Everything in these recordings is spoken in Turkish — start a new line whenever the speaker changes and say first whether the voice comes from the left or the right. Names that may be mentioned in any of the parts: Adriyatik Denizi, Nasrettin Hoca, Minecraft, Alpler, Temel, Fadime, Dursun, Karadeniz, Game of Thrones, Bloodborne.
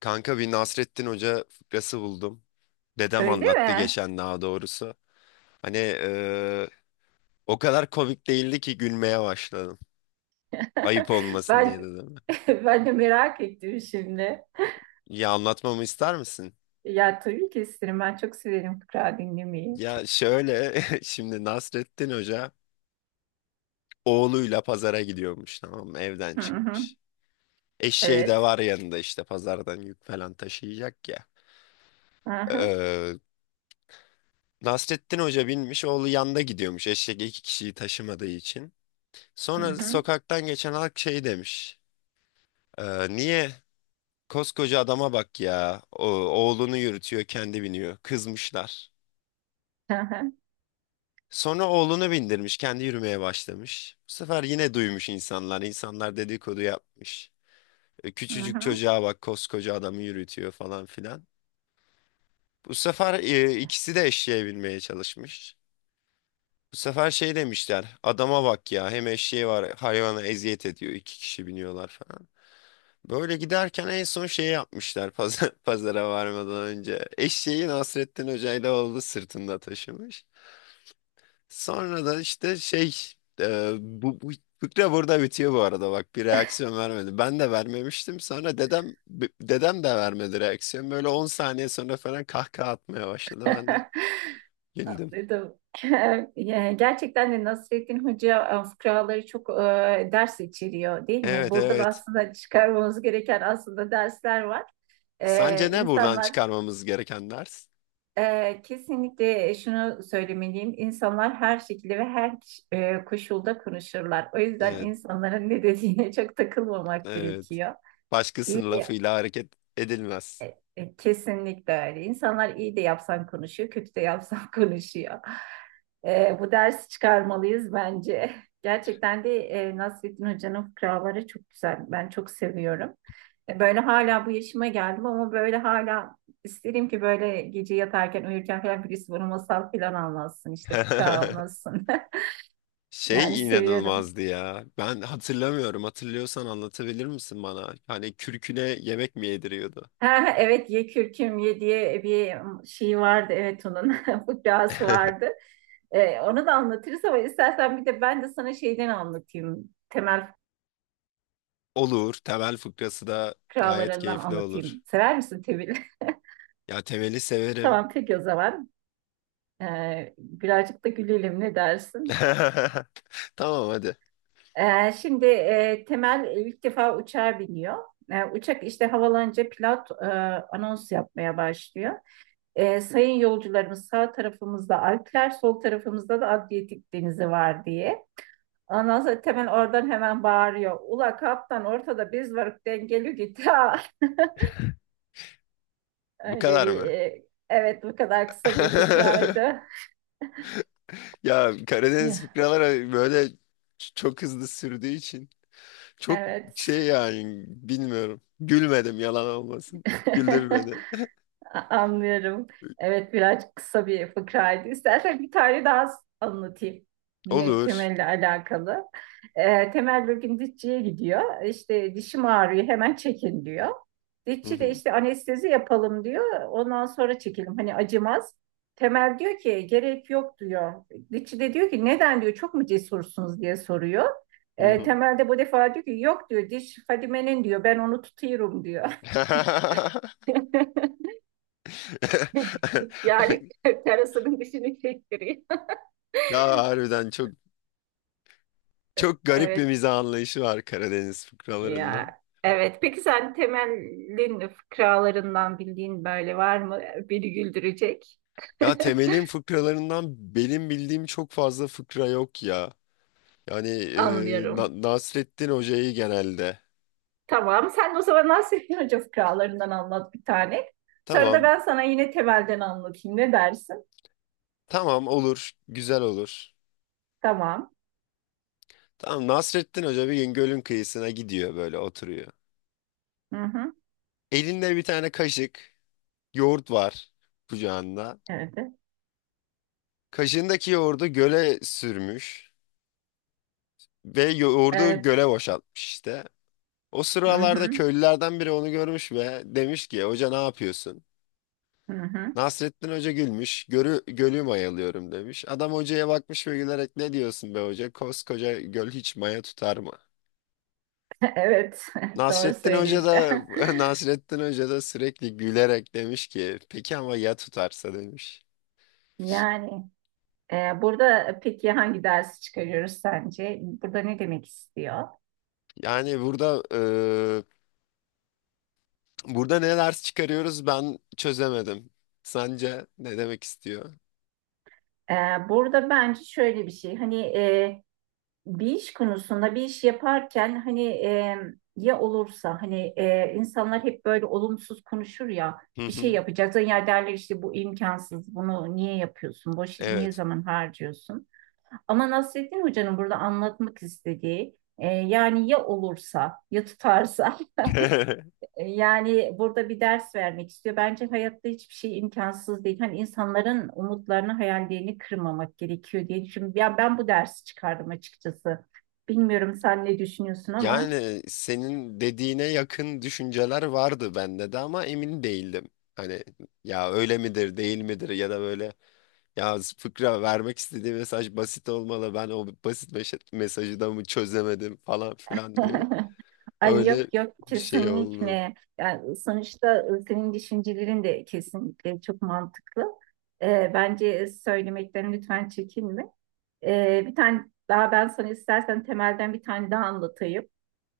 left: Kanka bir Nasrettin Hoca fıkrası buldum. Dedem
right: Öyle
left: anlattı
right: mi?
left: geçen daha doğrusu. Hani o kadar komik değildi ki gülmeye başladım. Ayıp olmasın diye
right: Ben
left: dedim.
right: ben de merak ettim şimdi.
left: Ya anlatmamı ister misin?
right: Ya tabii ki isterim. Ben çok severim fıkra dinlemeyi.
left: Ya şöyle şimdi Nasrettin Hoca oğluyla pazara gidiyormuş, tamam mı? Evden
right: Hı hı.
left: çıkmış. Eşeği de
right: Evet.
left: var yanında, işte pazardan yük falan taşıyacak ya.
right: Hı hı.
left: Eee, Nasrettin Hoca binmiş, oğlu yanda gidiyormuş, eşek iki kişiyi taşımadığı için.
right: Hı
left: Sonra
right: hı.
left: sokaktan geçen halk şey demiş. Niye? Koskoca adama bak ya. O, oğlunu yürütüyor, kendi biniyor. Kızmışlar.
right: Hı hı.
left: Sonra oğlunu bindirmiş, kendi yürümeye başlamış. Bu sefer yine duymuş insanlar. İnsanlar dedikodu yapmış.
right: Hı
left: Küçücük
right: hı.
left: çocuğa bak, koskoca adamı yürütüyor falan filan. Bu sefer ikisi de eşeğe binmeye çalışmış. Bu sefer şey demişler, adama bak ya, hem eşeği var, hayvana eziyet ediyor, iki kişi biniyorlar falan. Böyle giderken en son şey yapmışlar pazar, pazara varmadan önce. Eşeği Nasrettin Hoca oldu sırtında taşımış. Sonra da işte şey bu fıkra burada bitiyor. Bu arada bak, bir reaksiyon vermedi. Ben de vermemiştim, sonra dedem de vermedi reaksiyon. Böyle 10 saniye sonra falan kahkaha atmaya başladı, ben de güldüm.
right: Anladım. Ya, gerçekten de Nasrettin Hoca fıkraları çok ders içeriyor değil mi?
left: Evet
right: Burada da
left: evet.
right: aslında çıkarmamız gereken aslında dersler var.
left: Sence
right: E,
left: ne buradan
right: insanlar
left: çıkarmamız gereken ders?
right: Kesinlikle şunu söylemeliyim. İnsanlar her şekilde ve her koşulda konuşurlar. O yüzden
left: Evet
right: insanların ne dediğine çok takılmamak
left: evet.
right: gerekiyor. İyi.
left: Başkasının lafıyla hareket edilmez.
right: Kesinlikle öyle. İnsanlar iyi de yapsan konuşuyor, kötü de yapsan konuşuyor. Bu dersi çıkarmalıyız bence. Gerçekten de Nasrettin Hoca'nın fıkraları çok güzel. Ben çok seviyorum. Böyle hala bu yaşıma geldim ama böyle hala isterim ki böyle gece yatarken uyurken falan birisi bana masal falan anlatsın işte fıkra anlatsın. Yani
left: Şey
right: seviyorum.
left: inanılmazdı ya. Ben hatırlamıyorum. Hatırlıyorsan anlatabilir misin bana? Hani kürküne yemek mi yediriyordu?
right: Ha, evet, ye kürküm ye diye bir şey vardı, evet, onun fıkrası vardı. Onu da anlatırız ama istersen bir de ben de sana şeyden anlatayım. Temel
left: Olur. Temel fıkrası da gayet
right: fıkralarından
left: keyifli olur.
right: anlatayım. Sever misin Temel?
left: Ya Temel'i severim.
right: Tamam peki o zaman. Birazcık da gülelim ne dersin?
left: Tamam hadi.
right: Şimdi Temel ilk defa uçağa biniyor. Uçak işte havalanınca pilot anons yapmaya başlıyor. Sayın yolcularımız, sağ tarafımızda Alpler, sol tarafımızda da Adriyatik Denizi var diye. Ondan sonra Temel oradan hemen bağırıyor. Ula kaptan, ortada biz varık, dengeli git ha.
left: Bu
right: Öyle
left: kadar
right: bir
left: mı?
right: e, evet, bu kadar kısa bir fıkraydı.
left: Ya Karadeniz
right: Ya,
left: fıkraları böyle çok hızlı sürdüğü için çok
right: evet.
left: şey, yani bilmiyorum. Gülmedim, yalan olmasın. Güldür beni.
right: Anlıyorum. Evet, biraz kısa bir fıkraydı. İstersen bir tane daha anlatayım. Yine
left: Olur.
right: Temel'le alakalı. Temel bir gün dişçiye gidiyor. İşte dişim ağrıyor, hemen çekin diyor.
left: Hı
right: Dişçi de
left: hı,
right: işte anestezi yapalım diyor. Ondan sonra çekelim, hani acımaz. Temel diyor ki gerek yok diyor. Dişçi de diyor ki neden diyor, çok mu cesursunuz diye soruyor.
left: hı
right: Temel de bu defa diyor ki yok diyor, diş Fadime'nin diyor, ben onu tutuyorum diyor.
left: hı.
right: Yani terasının dışını çektiriyor.
left: Ya harbiden çok çok garip bir
right: Evet.
left: mizah anlayışı var Karadeniz
right: Ya,
left: fıkralarında.
right: evet. Peki sen temelin fıkralarından bildiğin böyle var mı? Beni güldürecek.
left: Ya Temel'in fıkralarından benim bildiğim çok fazla fıkra yok ya. Yani
right: Anlıyorum.
left: Nasrettin Hoca'yı genelde.
right: Tamam. Sen de o zaman Nasrettin Hoca fıkralarından anlat bir tane. Sonra da
left: Tamam,
right: ben sana yine temelden anlatayım. Ne dersin?
left: tamam olur, güzel olur.
right: Tamam.
left: Tamam, Nasrettin Hoca bir gün gölün kıyısına gidiyor, böyle oturuyor.
right: Hı hı.
left: Elinde bir tane kaşık, yoğurt var kucağında.
right: Evet.
left: Kaşığındaki yoğurdu göle sürmüş ve yoğurdu
right: Evet.
left: göle boşaltmış işte. O
right: Hı
left: sıralarda
right: hı.
left: köylülerden biri onu görmüş ve demiş ki hoca ne yapıyorsun?
right: Hı hı.
left: Nasrettin Hoca gülmüş, gölü mayalıyorum demiş. Adam hocaya bakmış ve gülerek ne diyorsun be hoca? Koskoca göl hiç maya tutar mı?
right: Evet. Doğru
left: Nasrettin Hoca
right: söylüyorsun.
left: da Nasrettin Hoca da sürekli gülerek demiş ki peki ama ya tutarsa demiş.
right: Yani. Burada peki hangi dersi çıkarıyoruz sence? Burada ne demek istiyor?
left: Yani burada burada ne ders çıkarıyoruz, ben çözemedim. Sence ne demek istiyor?
right: Ee, Burada bence şöyle bir şey. Hani bir iş konusunda bir iş yaparken hani ya olursa, hani insanlar hep böyle olumsuz konuşur ya,
left: Hı
right: bir şey
left: hı.
right: yapacaksın, ya derler işte bu imkansız, bunu niye yapıyorsun, boş yere niye
left: Evet.
right: zaman harcıyorsun, ama Nasrettin Hoca'nın burada anlatmak istediği yani ya olursa, ya tutarsa. Yani burada bir ders vermek istiyor. Bence hayatta hiçbir şey imkansız değil. Hani insanların umutlarını, hayallerini kırmamak gerekiyor diye düşünüyorum. Ya, ben bu dersi çıkardım açıkçası. Bilmiyorum sen ne düşünüyorsun ama.
left: Yani senin dediğine yakın düşünceler vardı bende de ama emin değildim. Hani ya öyle midir değil midir, ya da böyle ya fıkra vermek istediği mesaj basit olmalı, ben o basit mesajı da mı çözemedim falan filan diye.
right: Ay
left: Öyle
right: yok yok,
left: bir şey oldu.
right: kesinlikle. Yani sonuçta senin düşüncelerin de kesinlikle çok mantıklı. Bence söylemekten lütfen çekinme. E, bir tane daha Ben sana istersen temelden bir tane daha anlatayım.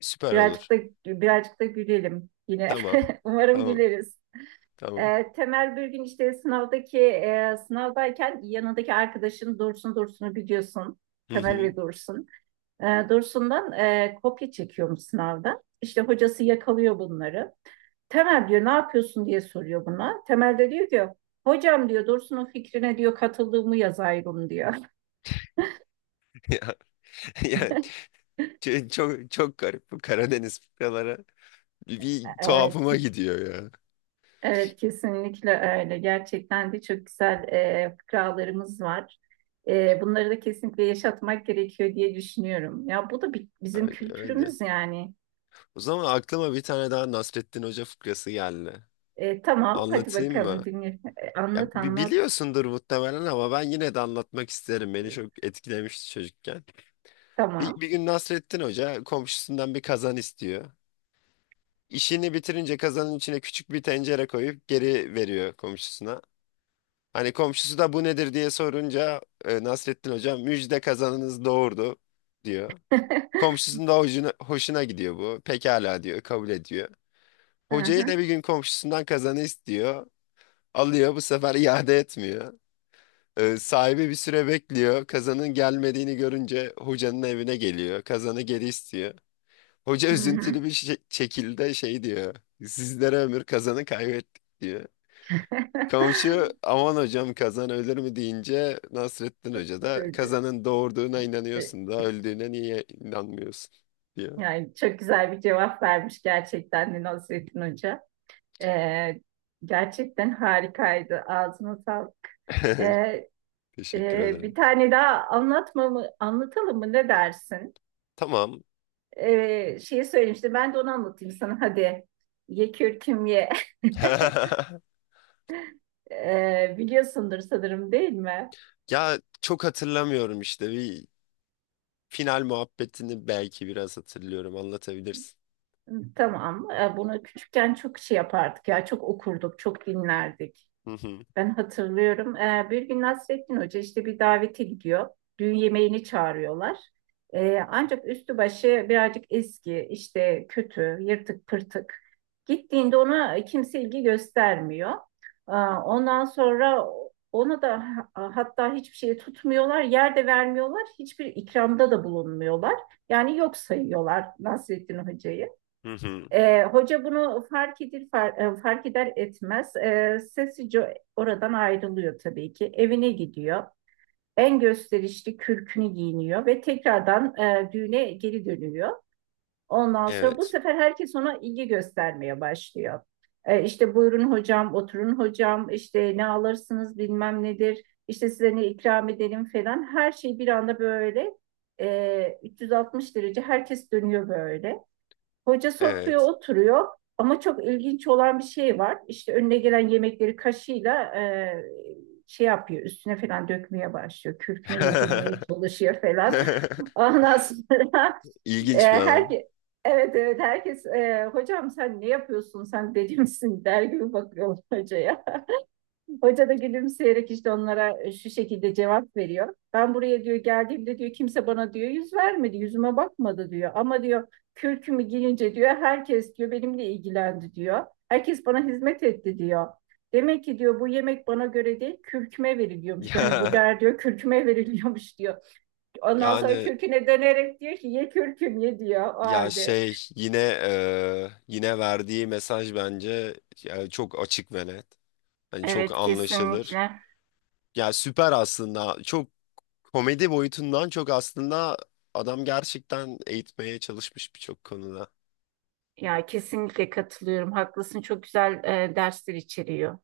left: Süper olur.
right: Birazcık da birazcık da gülelim yine.
left: Tamam
right: Umarım
left: tamam
right: güleriz.
left: tamam.
right: Temel bir gün işte sınavdayken yanındaki arkadaşın Dursun'u biliyorsun.
left: Hı
right: Temel
left: hı.
right: ve Dursun. Dursun'dan kopya çekiyormuş sınavda. İşte hocası yakalıyor bunları. Temel diyor ne yapıyorsun diye soruyor buna. Temel de diyor ki hocam diyor Dursun'un fikrine diyor katıldığımı yazayım diyor.
left: Ya, yani çok çok garip bu Karadeniz fıkraları, bir
right: Ee,
left: tuhafıma gidiyor ya.
right: Evet kesinlikle öyle. Gerçekten de çok güzel fıkralarımız var. Bunları da kesinlikle yaşatmak gerekiyor diye düşünüyorum. Ya bu da bi- bizim
left: Öyle, öyle.
right: kültürümüz yani.
left: O zaman aklıma bir tane daha Nasrettin Hoca fıkrası geldi.
right: Tamam hadi
left: Anlatayım mı?
right: bakalım dinle.
left: Ya
right: Anlat anlat.
left: biliyorsundur muhtemelen ama ben yine de anlatmak isterim. Beni
right: E,
left: çok etkilemişti çocukken. Bir,
right: Tamam.
left: bir gün Nasrettin Hoca komşusundan bir kazan istiyor. İşini bitirince kazanın içine küçük bir tencere koyup geri veriyor komşusuna. Hani komşusu da bu nedir diye sorunca Nasrettin Hoca müjde kazanınız doğurdu diyor. Komşusunun da hoşuna gidiyor bu. Pekala diyor, kabul ediyor.
right: Hı
left: Hoca yine
right: hı,
left: bir gün komşusundan kazanı istiyor. Alıyor, bu sefer iade etmiyor. Sahibi bir süre bekliyor. Kazanın gelmediğini görünce hocanın evine geliyor. Kazanı geri istiyor. Hoca
right: hı hı.
left: üzüntülü bir şekilde şey diyor. Sizlere ömür, kazanı kaybettik diyor. Komşu aman hocam kazan ölür mü deyince Nasrettin Hoca da
right: Dur, dur.
left: kazanın doğurduğuna
right: E,
left: inanıyorsun da öldüğüne niye inanmıyorsun diyor.
right: Yani çok güzel bir cevap vermiş gerçekten de Nasrettin Hoca. E, Gerçekten harikaydı. Ağzına sağlık. E,
left: Teşekkür
right: Bir
left: ederim.
right: tane daha anlatalım mı, ne dersin?
left: Tamam.
right: Şeyi söylemişti, ben de onu anlatayım sana hadi. Ye kürküm ye. Biliyorsundur sanırım değil mi?
left: Ya çok hatırlamıyorum, işte bir final muhabbetini belki biraz hatırlıyorum, anlatabilirsin.
right: Tamam. Bunu küçükken çok şey yapardık ya, çok okurduk, çok dinlerdik.
left: Hı hı,
right: Ben hatırlıyorum. Bir gün Nasrettin Hoca işte bir davete gidiyor. Düğün yemeğini çağırıyorlar. Ancak üstü başı birazcık eski, işte kötü, yırtık pırtık. Gittiğinde ona kimse ilgi göstermiyor. Ee, ondan sonra ona da ha- Hatta hiçbir şey tutmuyorlar, yer de vermiyorlar, hiçbir ikramda da bulunmuyorlar. Yani yok sayıyorlar Nasrettin Hoca'yı.
left: hı hı.
right: Hoca bunu fark eder etmez sessizce oradan ayrılıyor tabii ki. Evine gidiyor. En gösterişli kürkünü giyiniyor ve tekrardan düğüne geri dönüyor. Ondan sonra bu
left: Evet.
right: sefer herkes ona ilgi göstermeye başlıyor. İşte buyurun hocam, oturun hocam, işte ne alırsınız bilmem nedir, işte size ne ikram edelim falan. Her şey bir anda böyle 360 derece herkes dönüyor böyle. Hoca sofraya
left: Evet.
right: oturuyor ama çok ilginç olan bir şey var. İşte önüne gelen yemekleri kaşıyla şey yapıyor, üstüne falan dökmeye başlıyor. Kürküne yedirmeye çalışıyor falan. Ondan sonra e,
left: İlginç bir adam.
right: herke- Evet evet, herkes hocam sen ne yapıyorsun, sen deli misin der gibi bakıyor hocaya. Hoca da gülümseyerek işte onlara şu şekilde cevap veriyor. Ben buraya diyor geldiğimde diyor kimse bana diyor yüz vermedi, yüzüme bakmadı diyor. Ama diyor kürkümü giyince diyor herkes diyor benimle ilgilendi diyor. Herkes bana hizmet etti diyor. Demek ki diyor bu yemek bana göre değil, kürküme veriliyormuş. Yani bu
left: Ya
right: der diyor, kürküme veriliyormuş diyor. Ondan sonra
left: yani
right: kürküne dönerek diyor ki ye kürküm ye diyor o
left: ya
right: halde.
left: şey yine yine verdiği mesaj bence ya, çok açık ve net. Hani çok
right: Evet
left: anlaşılır.
right: kesinlikle.
left: Ya süper aslında. Çok komedi boyutundan çok aslında adam gerçekten eğitmeye çalışmış birçok konuda.
right: Ya kesinlikle katılıyorum. Haklısın. Çok güzel dersler içeriyor.